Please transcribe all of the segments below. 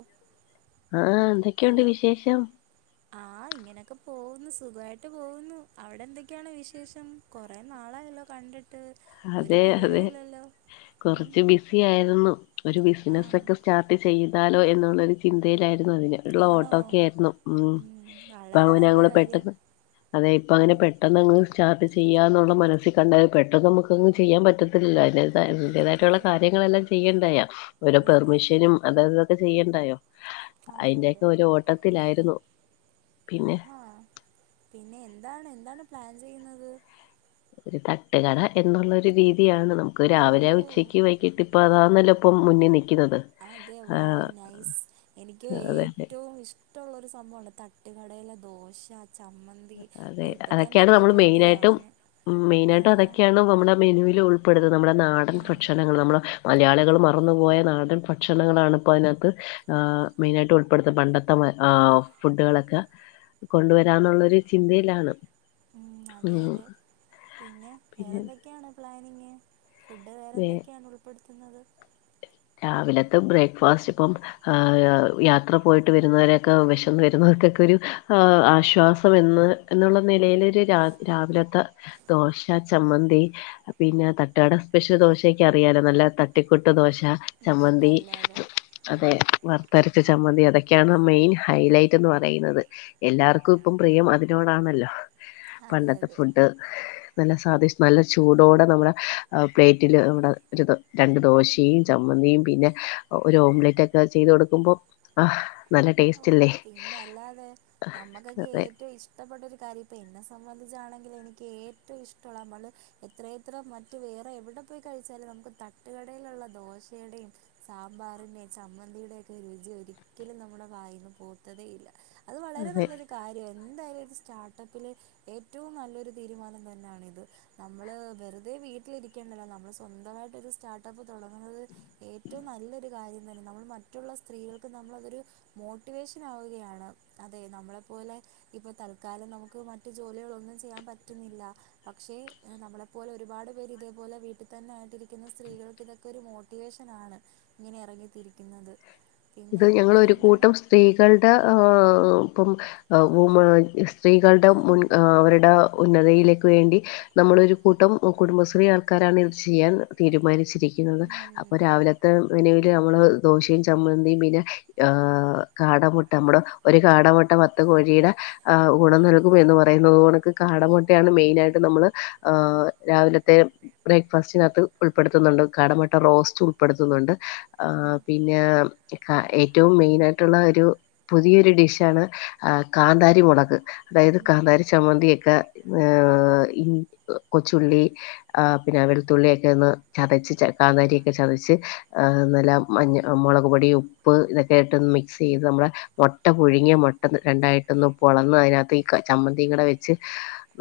ഓ ആഹ് എന്തൊക്കെയുണ്ട് വിശേഷം ആഹ് ഇങ്ങനൊക്കെ പോകുന്നു സുഖമായിട്ട് പോകുന്നു അവിടെ എന്തൊക്കെയാണ് വിശേഷം കൊറെ നാളായല്ലോ കണ്ടി അതെ അതെ ഉം, കുറച്ച് ബിസി ആയിരുന്നു ഒരു ആ ബിസിനെസ്സ് ഒക്കെ സ്റ്റാർട്ട് ചെയ് താലോ എന്നുള്ളരു ചിന്തയിലായി രുന്നു അതിനുള്ള ആണോ ഓട്ടോ ഒക്കെ ആയിരുന്നു ഉം ഇപ്പൊ വളരെ അതെല്ലാം നല്ല കൂടെ കാര്യം പെട്ടന്ന് അതെയിപ്പൊ ഉം, അങ്ങനെ പെട്ടന്നങ്ങ് സ്റ്റാർട്ട് ചെ ചെയ്യാ എന്നുള്ള മനസ്സിൽ കണ്ടാലു പെട്ടെന്നമക്ക് ഇപ്പൊങ് ചെയ്യാൻ പറ്റത്തില്ലല്ല അതി പറ്റത്തില്ല നതിൻ്റെതായിട്ടുള്ള കാര്യങ്ങളെല്ലാം ചെയ്യണ്ടായൊ ഒരു ഉം, അതെ അതെ പെർമിഷനും അതായതൊക്കെ ചെയ്യണ്ടായോ അതെ അതെ അതിന്റെയൊക്കെ ഒരു ഓട്ടത്തിലായിരുന്നു പിന്നെ ആഹാ പിന്നെ എന്താണ് എന്താണ് എന്താണ് പ്ലാൻ ചെയ്യുന്നത് തട്ടുകട എന്നുള്ളരു രീ തിയാണ് നമുക്ക് രാവിലെ ഓ ഉച്ചക്ക് വൈകിട്ട് ഇപ്പ അതാന്നല്ലോ ഇപ്പം മുന്നിൽ നി അതെ വാഹു നൈസ് എനിക്ക് അതെ അതെ ഏറ്റവും ഇഷ്ടള്ളൊരു സംഭവണ് തട്ടുകടയില ദോശ ചമ്മന്തി അതെ ഓ ഇപ്പൊ തന്നെ അതൊക്കെയാണ് എനിക്ക് നമ്മൾ മെയിൻ ആയിട്ടും കൊതിയാവുന്നു മെയിൻ ആ ആയിട്ടും അതൊക്കെയാണ് നമ്മുടെ മെനുവിൽ ഉൾ പ്പെടുന്നത് നമ്മുടെ നാടൻ ആ ഭക്ഷണങ്ങൾ നമ്മള് മലയാളികൾ മറന്നുപോയ നാടൻ ഭക്ഷണങ്ങളാണിപ്പോ അതിനകത്ത് ആ മെയിൻ ആയിട്ട് ഉൾപ്പെടുത്ത പണ്ടത്തെ മ ആ ഫുഡുകളൊക്കെ കൊണ്ടുവരാന്നുള്ളൊര് ചിന്തയിലാണ് ഉം അതെ ഉം അതെ പിന്നെ പിന്നെ വേറെന്തൊക്കെയാണ് പ്ലാൻ ഫുഡ് വേറെ വേ എന്തൊക്കെയാണ് ഉൾപ്പെടു ത്ത്ന്നത് രാവിലത്തെ ബ്രേക്ക്ഫാസ്റ്റ് ഇപ്പം യാത്ര പോയിട്ട് വരുന്നവരൊക്കെ വിശന്ന് വരുന്നവർക്കൊക്കെ ഒരു ആശ്വാസം എന്ന് എന്നുള്ള നിലയിലൊര് രാ രാവിലത്തെ ദോശ ചമ്മന്തി പിന്നെ തട്ടുകട സ്പെഷ്യൽ ദോശയൊക്ക അറിയാലോ നല്ല തട്ടി പുട്ട് ദോശ ഉം ചമ്മന്തി പിന്നല്ലാതെ ഉം അതെ വർത്തരച്ച ചമ്മന്തി അതൊ ക്കെയാണ് മെയിൻ ഹൈലൈറ്റ് എന്ന് പറയുന്നത് എല്ലാവർക്കും ഇപ്പം പ്രിയം അതിനോടാണല്ലോ അതെ പണ്ടത്തെ അതെ ഫുഡ് നല്ല സാദിശ് നല്ല ചൂടോടെ നമ്മുടെ പ്ലേറ്റില് നമ്മുടെ ഒരു ത് രണ്ട് ദോശീ ചമ്മന്തിയും പിന്നെ ഒരു ഓംലെറ്റ് ഒക്കെ ചെയ്ത് കൊടുക്കുമ്പം ആ ഓ പിന്നെ അല്ലാതെ നമ്മക്കൊക്കെ അതെ ഏറ്റവും ഇഷ്ടപ്പെട്ടരു കാര്യം ഇപ്പൊ എൻഎസ് സംബന്ധിച്ചാണെങ്കിൽ എനിക്ക് ഏറ്റവും ഇഷ്ടമുള്ള നമ്മള് എത്ര എത്ര മറ്റ് വേറെ എവിടെ പോയി കഴിച്ചാലും നമുക്ക് തട്ടുകടയിലുള്ള ദോശയുടെയും സാമ്പാറിന്റെയും ചമ്മന്തിയുടെ ഒക്കെ രുചി ഒരിക്കലും നമ്മള് വായിന്നു പോത്തതേ ഇല്ല അത് വളരെ അതെ നല്ലൊരു കാര്യയിരു എന്തായാലും സ്റ്റാർട്ടപ്പില് ഏറ്റവും നല്ലൊരു തീരുമാനം തന്നെയാണിത് നമ്മള് വെറുതെ വീട്ടിലിരിക്കേണ്ടല്ലോ നമ്മള് സ്വന്തമായിട്ടൊരു സ്റ്റാർട്ടപ്പ് തുടങ്ങുന്നത് ഏറ്റവും നല്ലൊരു കാര്യം നമ്മൾ മറ്റുള്ള സ്ത്രീകൾക്ക് നമ്മളതൊരു മോട്ടിവേഷൻ ആവുകയാണ് അതെ നമ്മളെപ്പോലെ ഇപ്പോ തൽക്കാലം നമുക്ക് മറ്റു ജോലികളൊന്നും ചെയ്യാൻ പറ്റുന്നില്ല പക്ഷേ നമ്മളെപ്പോലെ ഒരുപാട് പേര് ഇതേപോലെ വീട്ടിൽ തന്നെ ആയിട്ടിരിക്കുന്ന സ്ത്രീകൾക്ക് ഇതൊക്കെ ഒരു മോട്ടിവേഷൻ ആണ് ഇങ്ങനെ ഇറങ്ങിത്തിരിക്കുന്നത് പിന്നെ ഇത് ഞങ്ങളൊരു വേറെന്താണ് കൂട്ടം സ്ത്രീകളുടെ ഇപ്പം സ്ത്രീകളുടെ ആണോ മുൻ അവരുടെ ഉന്നതിയിലേക്ക് വേണ്ടി നമ്മളൊരു കൂട്ടം കുടുംബശ്രീ ആൾക്കാരാണ് ഇത് ചെയ്യാൻ തീരുമാനിച്ചതേ കിണറ് അപ്പൊ ഉം രാവിലത്തെ നിനവില് നമ്മള് ദോശയും ചമ്മ പിന്നെ കാടമുട്ട നമ്മുടെ ഒരു കാടമുട്ട പത്ത് കോഴിയുടെ ആ ഗുണം നൽകും എന്ന് പറയുന്നോൺക്ക്‌ കാടമുട്ടയാണ് മെയിന ആയിട്ട് നമ്മള് രാവിലത്തെ ബ്രേക്ഫാസ്റ്റിനകത്ത് ഉൾപ്പെടുത്തുന്നുണ്ട് കാടമുട്ട റോസ്റ്റ് ഉൾപ്പെടുത്തുന്നുണ്ട് ആ ഉം പിന്നേ ഏറ്റവും മെയിൻ ആയിട്ടുള്ള ഒരു പുതിയൊരു ഡിഷ് ആണ് കാന്താരി മുളക് അതായത് ഉം കാന്താരി ചമ്മന്തിയൊക്ക ഏ കൊച്ചുള്ളി പിന്നെ വെളുത്തുള്ളിയൊക്കന്ന് ചതച്ച് കാന്താരിയൊക്ക ചതച്ച് നല്ല മഞ്ഞ മുളക് പൊടിയും ഉപ്പ് ഇതൊക്കെ ഇട്ടന്ന് മിക്സ് ചെയ്ത് നമ്മുടെ മുട്ട പുഴുങ്ങിയ മുട്ട രണ്ടായിട്ടൊന്ന് പൊളന്ന് അതിനകത്തേക്ക് ചമ്മന്തി കൂടെ വെച്ച്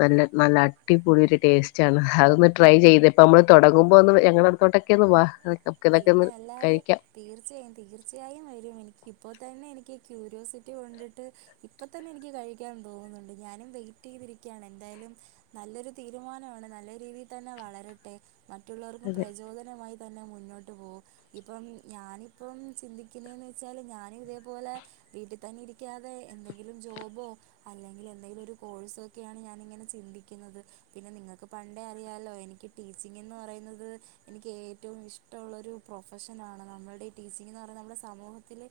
നല്ല നല്ല അടിപൊളി ഒരു ടേസ്റ്റ് ആണ് അതൊന്ന് ട്രൈ ചെയ്ത് ഇപ്പ നമ്മള് തുടങ്ങുമ്പോ ഒന്ന് ഞങ്ങളടുത്തോട്ടൊക്ക ഒന്ന് വാ നമുക്ക് ഇതൊക്കെ ഒന്ന് പിന്നെ അല്ലാതെ കഴിക്കാം തീർച്ചയായും തീർ തീർച്ചയായും വരും എനിക്ക് ഇപ്പോ തന്നെ എനിക്ക് ക്യൂരിയോസിറ്റി കൊണ്ടിട്ട് ഇപ്പ തന്നെ എനിക്ക് കഴിക്കാൻ തോന്നുന്നുണ്ട് ഞാനും വെയിറ്റ് ചെയ്തിരിക്കാണ് എന്തായാലും നല്ലൊരു തീരുമാനമാണ് നല്ല രീതിയിൽ തന്നെ വളരട്ടെ മറ്റുള്ളവർക്കും അതെ പ്രചോദനമായി തന്നേ മുന്നോട്ട് പോ ഇപ്പം ഞാനിപ്പം ചിന്തിക്കുന്നേന്ന് വെച്ചാല് ഞാന് ഇതേപോലെ വീട്ടിൽ തന്നെ ഇരിക്കാതെ എന്തെങ്കിലും ജോബോ അല്ലെങ്കിൽ എന്തെങ്കിലും ഒരു കോഴ്സോ ഒക്കെയാണ് ഞാനിങ്ങനെ ചിന്തിക്കുന്നത് പിന്നെ നിങ്ങൾക്ക് പണ്ടേ അറിയാല്ലോ എനിക്ക് ടീച്ചിങ്ന്ന് പറയുന്നത് എനിക്ക് ഏറ്റവും ഇഷ് മുള്ളൊരു പ്രൊഫഷനാണ് നമ്മളുടെ ഈ ടീച്ചിങ് എന്ന് പറഞ്ഞ നമ്മുടെ സമൂഹത്തില്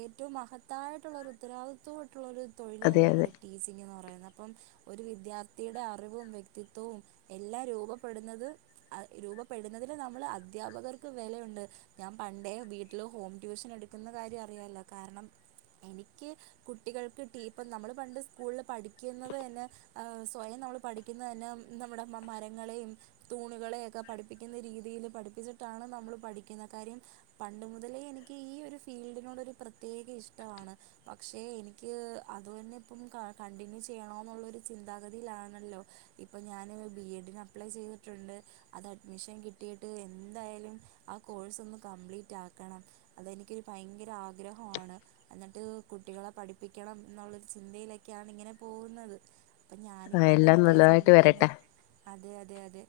ഏറ്റവും മഹത്തായിട്ടുള്ളരു ഉത്തരവാദിത്വവും മറ്റുള്ളൊരു തൊഴില് അതെ തന്ന അതെ നമ്മുടെ ടീച്ചിംങ് എന്ന് പറയുന്നത് അപ്പം ഒരു വിദ്യാർത്ഥിയുടെ അറിവും വ്യക്തിത്വവും എല്ലാം രൂപപ്പെടുന്നത് രൂപപ്പെടുന്നതില് നമ്മൾ അധ്യാപകർ വിലയുണ്ട് ഞാൻ പണ്ടേ വീട്ടിൽ ഹോം ട്യൂഷൻ എടുക്കുന്ന കാര്യം അറിയാല്ലോ കാരണം എനിക്ക് കുട്ടികൾക്ക്‌ ടീപ്പം നമ്മൾ പണ്ട് സ്കൂളിൽ പഠിക്കുന്നത് തന്നെ സ്വയം നമ്മൾ പഠിക്കുന്നത് തന്നെ നമ്മുടെ മ മരങ്ങളെയും തൂണുകളെ ഒക്കെ പഠിപ്പിക്കുന്ന രീതിയില് പഠിപ്പിച്ചി ട്ടാണ് നമ്മള് പഠിക്കുന്ന കാര്യം പണ്ട് മുതലേ എനിക്ക് ഈ ഒരു ഫീൽഡിനോട് ഒരു പ്രത്യേക ഇഷ്ടമാണ് പക്ഷേ എനിക്ക് അത് തന്നെ ഇപ്പം ക കണ്ടിന്യൂ ചെയ്യണോ ന്നുള്ളൊരു ചിന്താഗതിയിലാണല്ലോ ഇപ്പം ഞാന് ബി എഡിന് അപ്ലൈ ചെയ്തിട്ടുണ്ട് അത് അഡ്മിഷൻ കിട്ടിയിട്ട് എ എന്തായാലും ആ കോഴ്സ് ഒന്ന് കംപ്ലീറ്റ് ആക്കണം അതെനിക്കൊരു ഭയങ്കര ആഗ്രഹമാണ് എന്നിട്ട് കുട്ടികളെ പഠിപ്പിക്കണം എന്നുള്ളൊരു ചിന്തയിലേക്കാണ് ഇങ്ങനെ പോകുന്നത് ഞാന് ഇപ്പോ ആഹ് എല്ലാം അങ്ങനെയൊക്കെയാ നല്ലതായിട്ട് ചിന്തിക്കുന്നേ വരട്ടെ അതെ അത അത്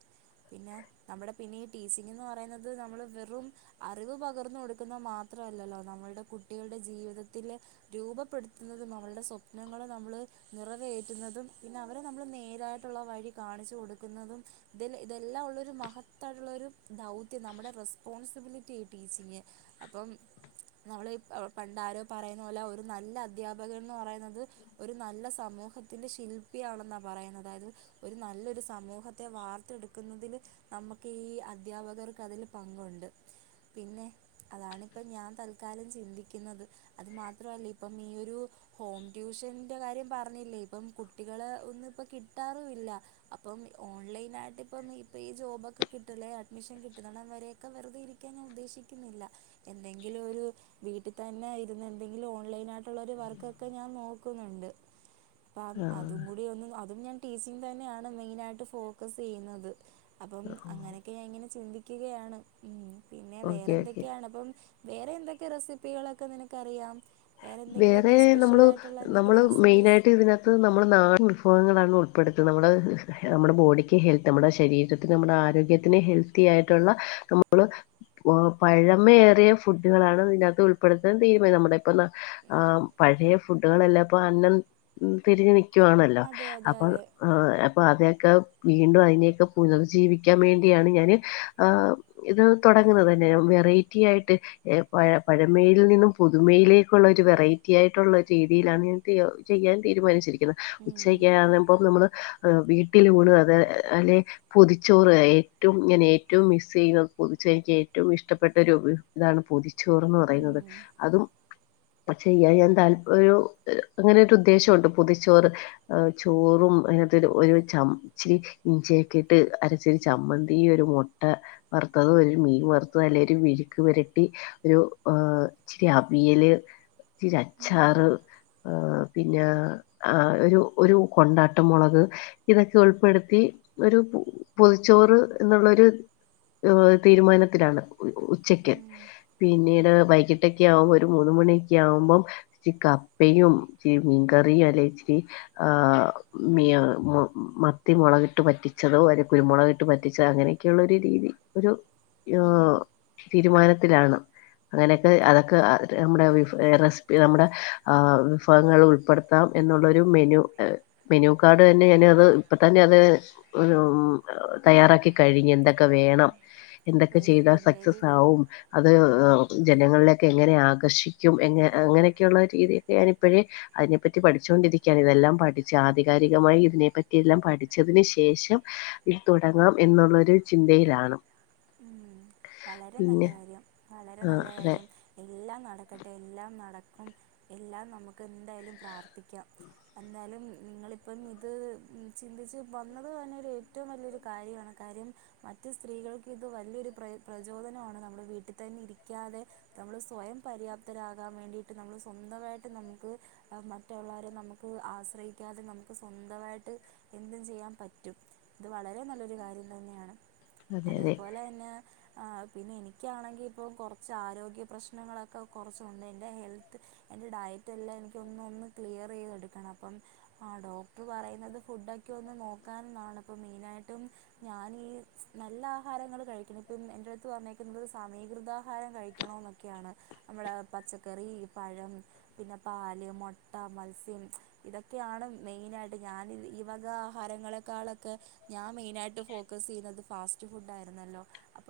പിന്നെ നമ്മളെ ഈ പീച്ചിങ് ന്ന് പറയുന്നത് നമ്മള് വെറും അറിവ് പകർന്ന് കൊടുക്കുന്നത് മാത്രമല്ലല്ലോ നമ്മളുടെ കുട്ടികളുടെ ജീവിതത്തില് രൂപപ്പെടുത്തുന്നതും അവള്ടെ സ്വപ്നങ്ങളെ നമ്മള് നിറവേറ്റുന്നതും അവര് നമ്മെ നേരായിട്ടുള്ള വഴി കാണിച്ച് കൊടുക്കുന്നതും ഇത് ഇതെല്ലാം ഉള്ളോരു മഹതായിട്ട് ഉള്ളോരു ദൗത്യം നമ്മടെ റെസ്പോൺസിബിലിറ്റി ഈ ടീച്ചിങ്ങ് അപ്പം നമ്മൾ പണ്ടാരോ പറയുന്ന പോലെ ഒരു നല്ല അധ്യാപകൻന്ന് പറയുന്നത് ഒരു നല്ല സമൂഹത്തിന്റെ ശില്പിയാണെന്നാ പറയുന്നത് അതായത് ഒരു നല്ലൊരു സമൂഹത്തെ വാർത്തെടുക്കുന്നതിൽ നമുക്ക് ഈ അദ്ധ്യാപകർക്ക് അതിൽ പങ്കുണ്ട് പിന്നെ അതാണിപ്പം ഞാൻ തൽക്കാലം ചിന്തിക്കുന്നത് അത് മാത്രല്ല ഇപ്പം ഈ ഒരു ഹോം ട്യൂഷന്റെ കാര്യം പറഞ്ഞില്ലേ ഇപ്പം കുട്ടികള ഒന്നും ഇപ്പം കിട്ടാറുല്ലാ അപ്പം ഓൺലൈനായിട്ട് ഇപ്പം ഇപ്പം ഈ ജോബൊക്കെ കിട്ടൂലെ അഡ്മിഷൻ കിട്ടുന്നണം വരെക്കെ വെറുതെ ഇരിക്കാൻ ഞാൻ ഉദ്ദേശിക്കുന്നില്ല എന്തെങ്കിലും ഒരു വീട്ടിൽ തന്നെ ഇരുന്ന് എന്തെങ്കിലും ഓൺലൈൻ ആയിട്ടുള്ളരു വർക്കൊക്കെ ഞാൻ നോക്കുന്നുണ്ട് അപ്പം ആഹ് അതും കൂടി ഒന്നും അതും ഞാൻ ടീച്ചിങ് തന്നെയാണ് മൈനായിട്ടു ഫോക്കസ് ചെയ്യുന്നത് അപ്പം അങ്ങന ഞാൻ ഇങ്ങനെ ചിന്തിക്കുകയാണ് ഉം പിന്നെ ഓക്കെ ഓക്കെ വേറേന്തൊക്കെയാണ് അപ്പം വേറെന്തൊക്കെ റെസിപ്പികളൊക്കെ നിനക്കറിയാം വേറെ എന്തെങ്കിലുമൊക്കെ നമ്മള് സ്പെഷ്യലായിട്ടുള്ള എന്തെങ്കിലും നമ്മള് റെസിപ്പീസ് മെയിനായിട്ട് ഇതിനകത്ത് നമ്മള് നാടൻ വിഭവങ്ങളാണ് ഉൾപ്പെടു [unintelligible] നമ്മള് നമ്മട ബോഡിക്ക് ഹെൽത്തി നമ്മട ശരീരത്തിന് നമ്മടെ ആരോഗ്യത്തിന് ഹെൽത്തി ആയിട്ടുള്ള നമ്മള് പഴമേറിയ ഫുഡുകളാണ് ഇതിനകത്ത് ഉൾപ്പെടുത്തൻ തീരുമ [unintelligible] ആ പഴയ ഫുഡുകളെല്ലാപ്പം അന്നം തിരിഞ്ഞു ന [inaudible] വാണല്ലോ അതെ അതെ അപ്പൊ അതെ അപ്പൊ അത ക്കാം വീണ്ടും അയിനെയൊക്കെ പുനർജീവിക്കാൻ വേണ്ടിയാണ് ഞാന് ആ ഇത് തൊടങ്ങുന്നത് തന്നെ വെറൈറ്റി ആയിട്ട് എ പഴമെയിൽ നിന്നും പുതുമയിലേക് ഫുള്ളൊരു വെറൈറ്റിയായിട്ടുള്ള രീതിയിലാണ് ഞാൻ ചെയ്യാൻ തീരുമാനിച്ചിരിക്കുന്നത് ഉം ഉച്ചഒക്കെ ആവുമ്പോ നമ്മള് വീട്ടിലൂണ് അത് അല്ലെ പൊതിച്ചോറ് ഏറ്റവുംങ്ങനെ ഏറ്റവും മിസ്സ് ചെയ്യുന്നത് പൊതിചോ എനിക്ക് ഏറ്റവും ഇഷ്ടപ്പെട്ട ഒരു ഇതാണ് പൊതിചോ ചോറ്ന്ന് പറയുന്നത് ഉം അതും പക്ഷൊ ഞാൻ [inaudible] അങ്ങനെരു ഉദ്ദേശണ്ട് പൊതിച്ചോറ് ചോറും അയിനാത്തു ഒരു ചിരി ഇഞ്ചിഒക്കെ ഇട്ട് അരച്ചിരി ചമ്മന്തി ഒരു മുട്ട വറുത്തത് ഒരു മീൻ വറുത്തത് അല്ലെ ഒരു വിഴുക്ക് വരട്ടി ഒരു ഇച്ചരി വിയല് ഇച്ചിരി ഉം അച്ചാറ് ആ പിന്നെ ആ ഒരു ഒരു കൊണ്ടാട്ടംമൊ ളക് ഇതൊക്കെ ഉൾപ്പെടുത്തി ഒരു പൊതിച്ചോറന്നുള്ളരു തീരുമാനത്തിലാണ് ഉ ഉച്ചക്ക് ഉം പിന്നെ വൈകിട്ടൊക്കെ ആവുമ്പോ ഒരു മൂന്ന് മണിക്കെആകുമ്പോ ഇച്ചി കപ്പയും ഇച്ചി മീൻകറിയും അല്ലേ ഇച്ചിരി മ മത്തി മുളക ഇട്ട് പറ്റിച്ചതോ അല്ല കുരുമുളകിട്ട് പറ്റിച്ചതോ അങ്ങനെയൊക്കെയള്ള ഒരു രീതി ഒരു തീരുമാനത്തിലാണ് അങ്ങനെയൊക്കെ അതൊക്കെ നമ്മുടെ റെസിപ്പി നമ്മുടെ വിഭവങ്ങൾ ഉൾപ്പെടുത്താം എന്നുള്ളരു മെനു മെനു കാർഡ് തന്നെ ഞൻ അത് ഇപ്പ തന്നെ അത് തയ്യാറാക്കി കഴിഞ്ഞ വേണം എന്തൊക്കെ വെരി ചെയത ഗുഡ് വെരി സക്സസ് ആവും അത് ഗുഡ് ജനങ്ങളില ക്കെ എങ്ങനെ ആക്ക കർഷിക്കും എങ്ങ അങ്ങനെയൊക്കെയുള്ള രീതി ക്കെ ഞാനിപ്പോഴേ അതിനെ പറ്റി പഠിച്ചുകൊണ്ടിരിക്കയാണ് ഇതെല്ലാം പഠിച്ചു ആധികാരികമായി ഇതിനെ പറ്റി എല്ലാം പഠിച്ചതിനന് ശേഷം ഇത് തുടങ്ങാം എന്നുള്ളരു ചിന്തയിലാണ് ഉം. വളരെ നല്ല പിന്നെ കാര്യം വളരെ ആ നല്ല അതെ കാര്യം എല്ലാം നടക്കട്ടെ എല്ലാം നടക്ക അപ്പം എല്ലാം നമുക്ക് എന്തായാലും പ്രാർത്ഥിക്കാം എന്തായാലും നിങ്ങളിപ്പം ഇത് ചിന്തിച്ച് വന്നതന്നെ ഒരു ഏറ്റവും വലിയൊരു കാര്യമാണ് കാര്യം മറ്റ് സ്ത്രീകൾക്ക് ഇത് വലിയൊരു പ്രയ പ്രചോദനമാണ് നമ്മൾ വീട്ടിൽ തന്നെ ഇരിക്കാതെ നമ്മൾ സ്വയം പര്യാപ്തരാകാൻ വേണ്ടിയിട്ട് നമ്മൾ സ്വന്തമായിട്ട് നമുക്ക് മറ്റുള്ളരെ നമുക്ക് ആശ്രയിക്കാതെ നമുക്ക് സ്വന്തമായിട്ട് എന്തും ചെയ്യാൻ പറ്റും ഇത് വളരെ നല്ലൊരു കാര്യം തന്നെയാണ് അതെ അതെ അതേപോലെന്ന ആ, പിന്നെ എനിക്കാണെങ്കിൽ ഇപ്പം കുറച്ച് ആരോഗ്യ പ്രശ്നങ്ങളൊക്കെ കൊറച്ചൊണ്ട്. എൻ്റെ ഹെൽത്ത് എൻ്റെ ഡയറ്റ് എല്ലാം എനികൊന്ന് ഒന്ന് ക്ലിയർ ചെയ്തെടുക്കണം അപ്പം ആ ഡോക്ടർ പറയുന്നത് ഫുഡൊക്കെ ഒന്ന് നോക്കാനെന്നാണ് ഇപ്പം മെയിനായിട്ടും ഞാനീ നല്ല ആഹാരങ്ങൾ കഴിക്കണം ഇപ്പം എൻ്റെ അടുത്ത് പറന്നേക്ക നള്ള ഒരു സമീകൃതാഹാരം കഴിക്കണമ എന്നൊക്കെയാണ് നമ്മുടെ പച്ചക്കറി പഴം പിന്നെ പാല് മുട്ട മത്സ്യം ഇതൊക്കെയാണ് മെയിനായിട്ട് ഞാൻ ഈ വക ആഹാരങ്ങളെക്കാളൊെ ഞാൻ മെയിന ആയിട്ട് ഫോക്കസ് ചെയ്യുന്നത് ഫാസ്റ്റ് ഫുഡ് ആയിരുന്നല്ലോ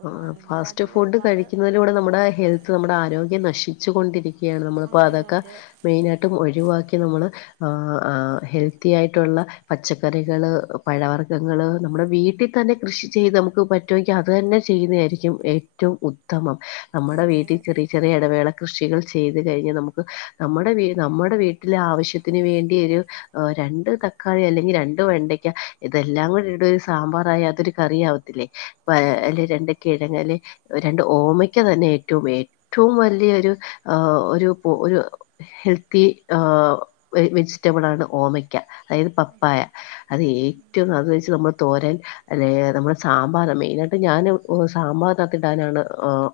ആ ഫാസ്റ്റ് ഫുഡ് കഴിക്കുന്നതിലൂടെ അതെ നമ്മുടെ അതെ ഹെൽത്ത് നമ്മുടെ ആരോഗ്യം നശിച്ചു കൊണ്ടിരിക്കും ക്കയാണ് നമ്മളിപ്പോ അതെ അതെ അതൊക്കെ അതെ മെയിന ആായിട്ടും ഒഴിവാക്കി നമ്മള് ആ ആ ഹെൽത്തി ആയിട്ടുള്ള പച്ചക്കറികൾ പഴവർ ർഗങ്ങള് നമ്മുടെ വീട്ടിൽ തന്നെ കൃഷി ചെയ്ത് നമുക്ക് പറ്റുമെങ്കിൽ അതു തന്നെ ചെയ്യുന്നതായിരിക്കും ഏറ്റവും ഉത്തമം നമ്മുടെ അതെ വീട്ടിൽ ചെറിയ ചെറിയ ഇടവേള കൃഷികൾ ചെയ്ത് കഴിഞ്ഞൽ നമുക്ക് നമ്മുടെ നമ്മുടെ വീട്ടിലെ ആവശ്യത്തിന് വേണ്ടി ഒരു രണ്ട് തക്കാളി അല്ലെങ്കിൽ രണ്ട് വെണ്ടയ്ക്ക അതെല്ലാം കൂടി ഇവിടെ ഒരു സാമ്പാറായി അതൊരു കറി ആവത്തില്ലേ ആ അതെ അല്ല രണ്ട് കെഴങ്ങാലെ രണ്ട് ഓമക്ക തന്നെ ഏറ്റവും ഏറ്റവും വലിയ ഒരു ഒരു ഒരു ഹെൽത്തി ആ വെജിറ്റബിൾ ആണ് ഓമക്ക അതായത് അതെ അതെ പപ്പായ അത് ഏ ഉം. പ്രത്യേകിച്ച് നമ്മൾ തോരൻ അല്ലെ നമ്മുടെ സാമ്പാറാ മെയിനായിട്ടും ഞാനും സാമ്പാറിനകത്തിടാനാണ്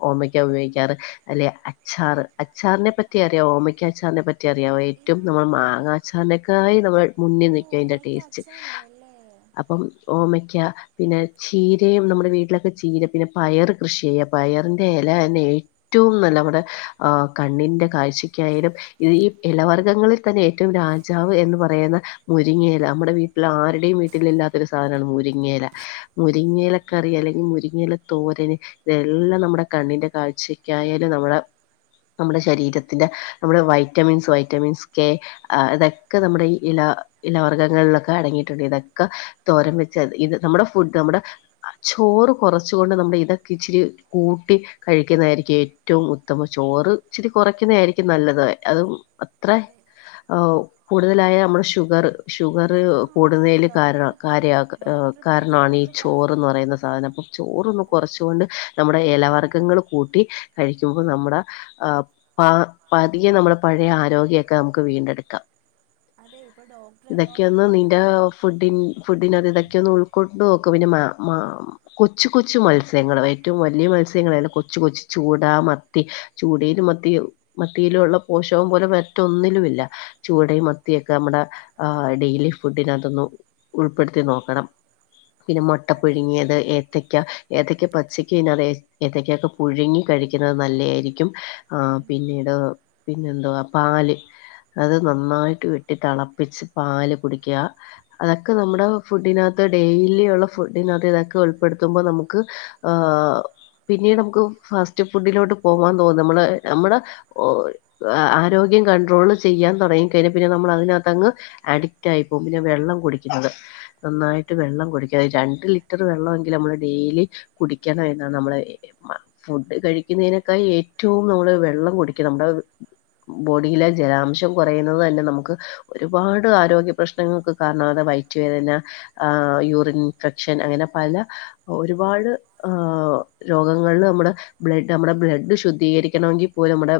ഓമയ്ക്ക ഉപയോഗിക്കാറ് അല്ലെ അച്ചാറ് അച്ചാറിനെ പറ്റി അറിയാവോ ഓമയ്ക്ക അച്ചാറിനെ പറ്റി അറിയാവോ ഏറ്റവും ആഹ് നമ്മൾ ഇല്ല ഇല്ല. മാങ്ങാ അച്ചാറിനക്കായും നമ്മള് ഓ മുന്നിൽ നി നിക്കതിന്റെ ഓമയ്ക്ക ടേസ്റ്റ് അച്ചാറിടും അല്ലേ? അപ്പം ഓമയ്ക്ക പിന്നെ ചീരയും നമ്മുടെ വീട്ടിലൊക്കെ ചീര പിന്നെ പയറ് കൃഷി ചെയ്യാ പയറിന്റെ ഇല തന്നെ ഏറ്റവും നല്ല നമ്മുടെ ആ കണ്ണിന്റെ കാഴ്ചയ്ക്കായാലും ഈ ഇലവർഗ്ഗങ്ങളിൽ തന്നെ ഏറ്റവും രാജാവ് എന്ന് പറയുന്ന മുരിങ്ങയിയ നമ്മുടെ വീട്ടിൽ ആര യും വീട്ടിലില്ലാത്ത ഒരു സാധനമാണ് മുരിങ്ങയില മുരിങ്ങയിലക്കറി അല്ലെങ്കിൽ മുരിങ്ങയില തോരൻ വെള്ളം നമ്മുടെ കണ്ണിന്റെ കാഴ്ചയ്ക്കായാലും നമ്മുടെ നമ്മുടെ ശരീരത്തിന്റെ നമ്മുടെ വൈറ്റമിൻസ് വൈറ്റമിൻസ് കെ ആ ഇതൊക്കെ നമ്മുടെ ഇല ഇലവർഗങ്ങളിലൊക്കെ അടങ്ങിയി ട്ടുണ്ട് ഇതൊക്കെ തോരൻ വച്ച് ഇത് നമ്മുടെ ഫുഡ് നമ്മുടെ ചോറ് കുറച്ചുകൊണ്ട് നമ്മുടെ ഇതൊക്കെ ഇച്ചിരി കൂട്ടി കഴിക്കുന്നതായിരിക്കും ഏറ്റവും ഉത്തമം ചോറ് ഇച്ചിരി കുറക്കുന്നതായിരിക്കും നല്ലത് അതും അത്ര അതെ കൂടുതലായാ നമ്മുടെ ഷുഗറ് ഷുഗറ് അതാ അതെ അതെ [unintelligible] കാരണാ ഡോക്ടർ ഇപ്പം കാര്യാക്കാ ഡോക്ടർ ഇപ്പം അത് കാരണാണ് ഈ എന്നോട് ചോറെന്ന് പറഞ്ഞു. പറയുന്ന സാധനം ചോറൊന്ന് അതെ കുറച്ചുകൊണ്ട് നമ്മുടെ ഇലവർഗങ്ങൾ കൂട്ടി കഴിക്കുമ്പോൾ നമ്മുടെ ആ പ പതിയെ നമ്മുടെ പഴയ ആരോഗ്യൊക്കെ നമുക്ക് വീണ്ടെടുക്കാം അതെ ഇപ്പൊ ഡോക്ടർ എന്നോടത് പറ ഓ ഫുഡ്ഢിൻ ഫുഡിനകത്തു ഇതൊക്കെയൊന്ന് ഉൾക്കൊ നോക്കും പിന്നെ മാ മാ കൊച്ചു കൊച്ചു മത്സ്യങ്ങള് ഏറ്റവും വലിയ മത്സ്യോന്നും വേണ്ട കൊച്ച് കൊച്ച് ചൂട, മത്തി ചൂടയിലും, മത്തി മത്തിയിലുമുള്ള പോഷകം പോലെ മറ്റൊന്നിലുമില്ല ചൂടയും മത്തിയും ഒക്കെ നമ്മുടെ ഡെയിലി ഫുഡിനകത്തൊന്ന് ഉൾപ്പെടുത്തി നോക്കണം പിന്നെ മുട്ട അതെ അതെ പുഴുങ്ങിയത് അതെ ഏത്തക്ക ഏത്തക്ക പച്ചയ്ക്ക്‌ തിന്ന വേ ഏത്തക്കയൊക്കെ പുഴുങ്ങി കഴിക്കുന്നത് നല്ല ആയിരിക്കും ആ ഉം. പിന്നീട് പിന്നെ എന്താ പാല് അത് നന്നായിട്ട് വെട്ടി തെളപ്പിച്ച് പാല് കുടി ക്കുക അതൊക്കെ നമ്മുടെ ഫുഡിനകത്ത് ഡെയിലി ഉള്ള ഫുഡിനകത്ത് ഇതൊക്കെ ഉൾപ്പെടുത്തുമ്പോൾ നമുക്ക് പിന്നെ നമുക്ക് ഫാസ്റ്റ് ഫുഡിലോട്ട് പോവാൻ തോന്നും നമ്മള് നമ്മുടെ ആരോഗ്യം കണ്ട്രോള് ചെയ്യാൻ തുടങ്ങി കഴിഞ്ഞാ പിന്നെ നമ്മൾ അതിനകത്തങ്ങ് അഡി ക്റ്റായി പോകും പിന്നെ വെള്ളം കുടിക്കുന്നത് നന്നായിട്ട് വെള്ളം കുടിക്കുക രണ്ട് ലിറ്റർ വെള്ളമെങ്കിലും നമ്മള് ഡെയിലി കുടിക്കണം എന്നാണ് നമ്മുടെ ഫുഡ് കഴിക്കുന്നതിനേക്കാൾ ഏറ്റവും നമ്മള് വെള്ളം കുടിക്കണം ബോഡിയിലെ ജലാംശം കുറയുന്നത് തന്നെ നമുക്ക് ഒരുപാട് ആരോഗ്യ പ്രശ്നങ്ങൾക്ക് കാരണമാകും വൈറ്റുവേദന ആ യൂറിൻ ഇൻഫെക്ഷൻ അങ്ങനെ പല ഒരുപാട് രോഗങ്ങളില് നമ്മുടെ ബ്ലഡ് നമ്മുടെ ബ്ലഡ് ശുദ്ധീകരിക്കണമെങ്കിൽ പോലും നമ്മുടെ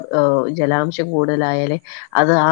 ജലാംശം കൂടുതലായാലേ അത് ആ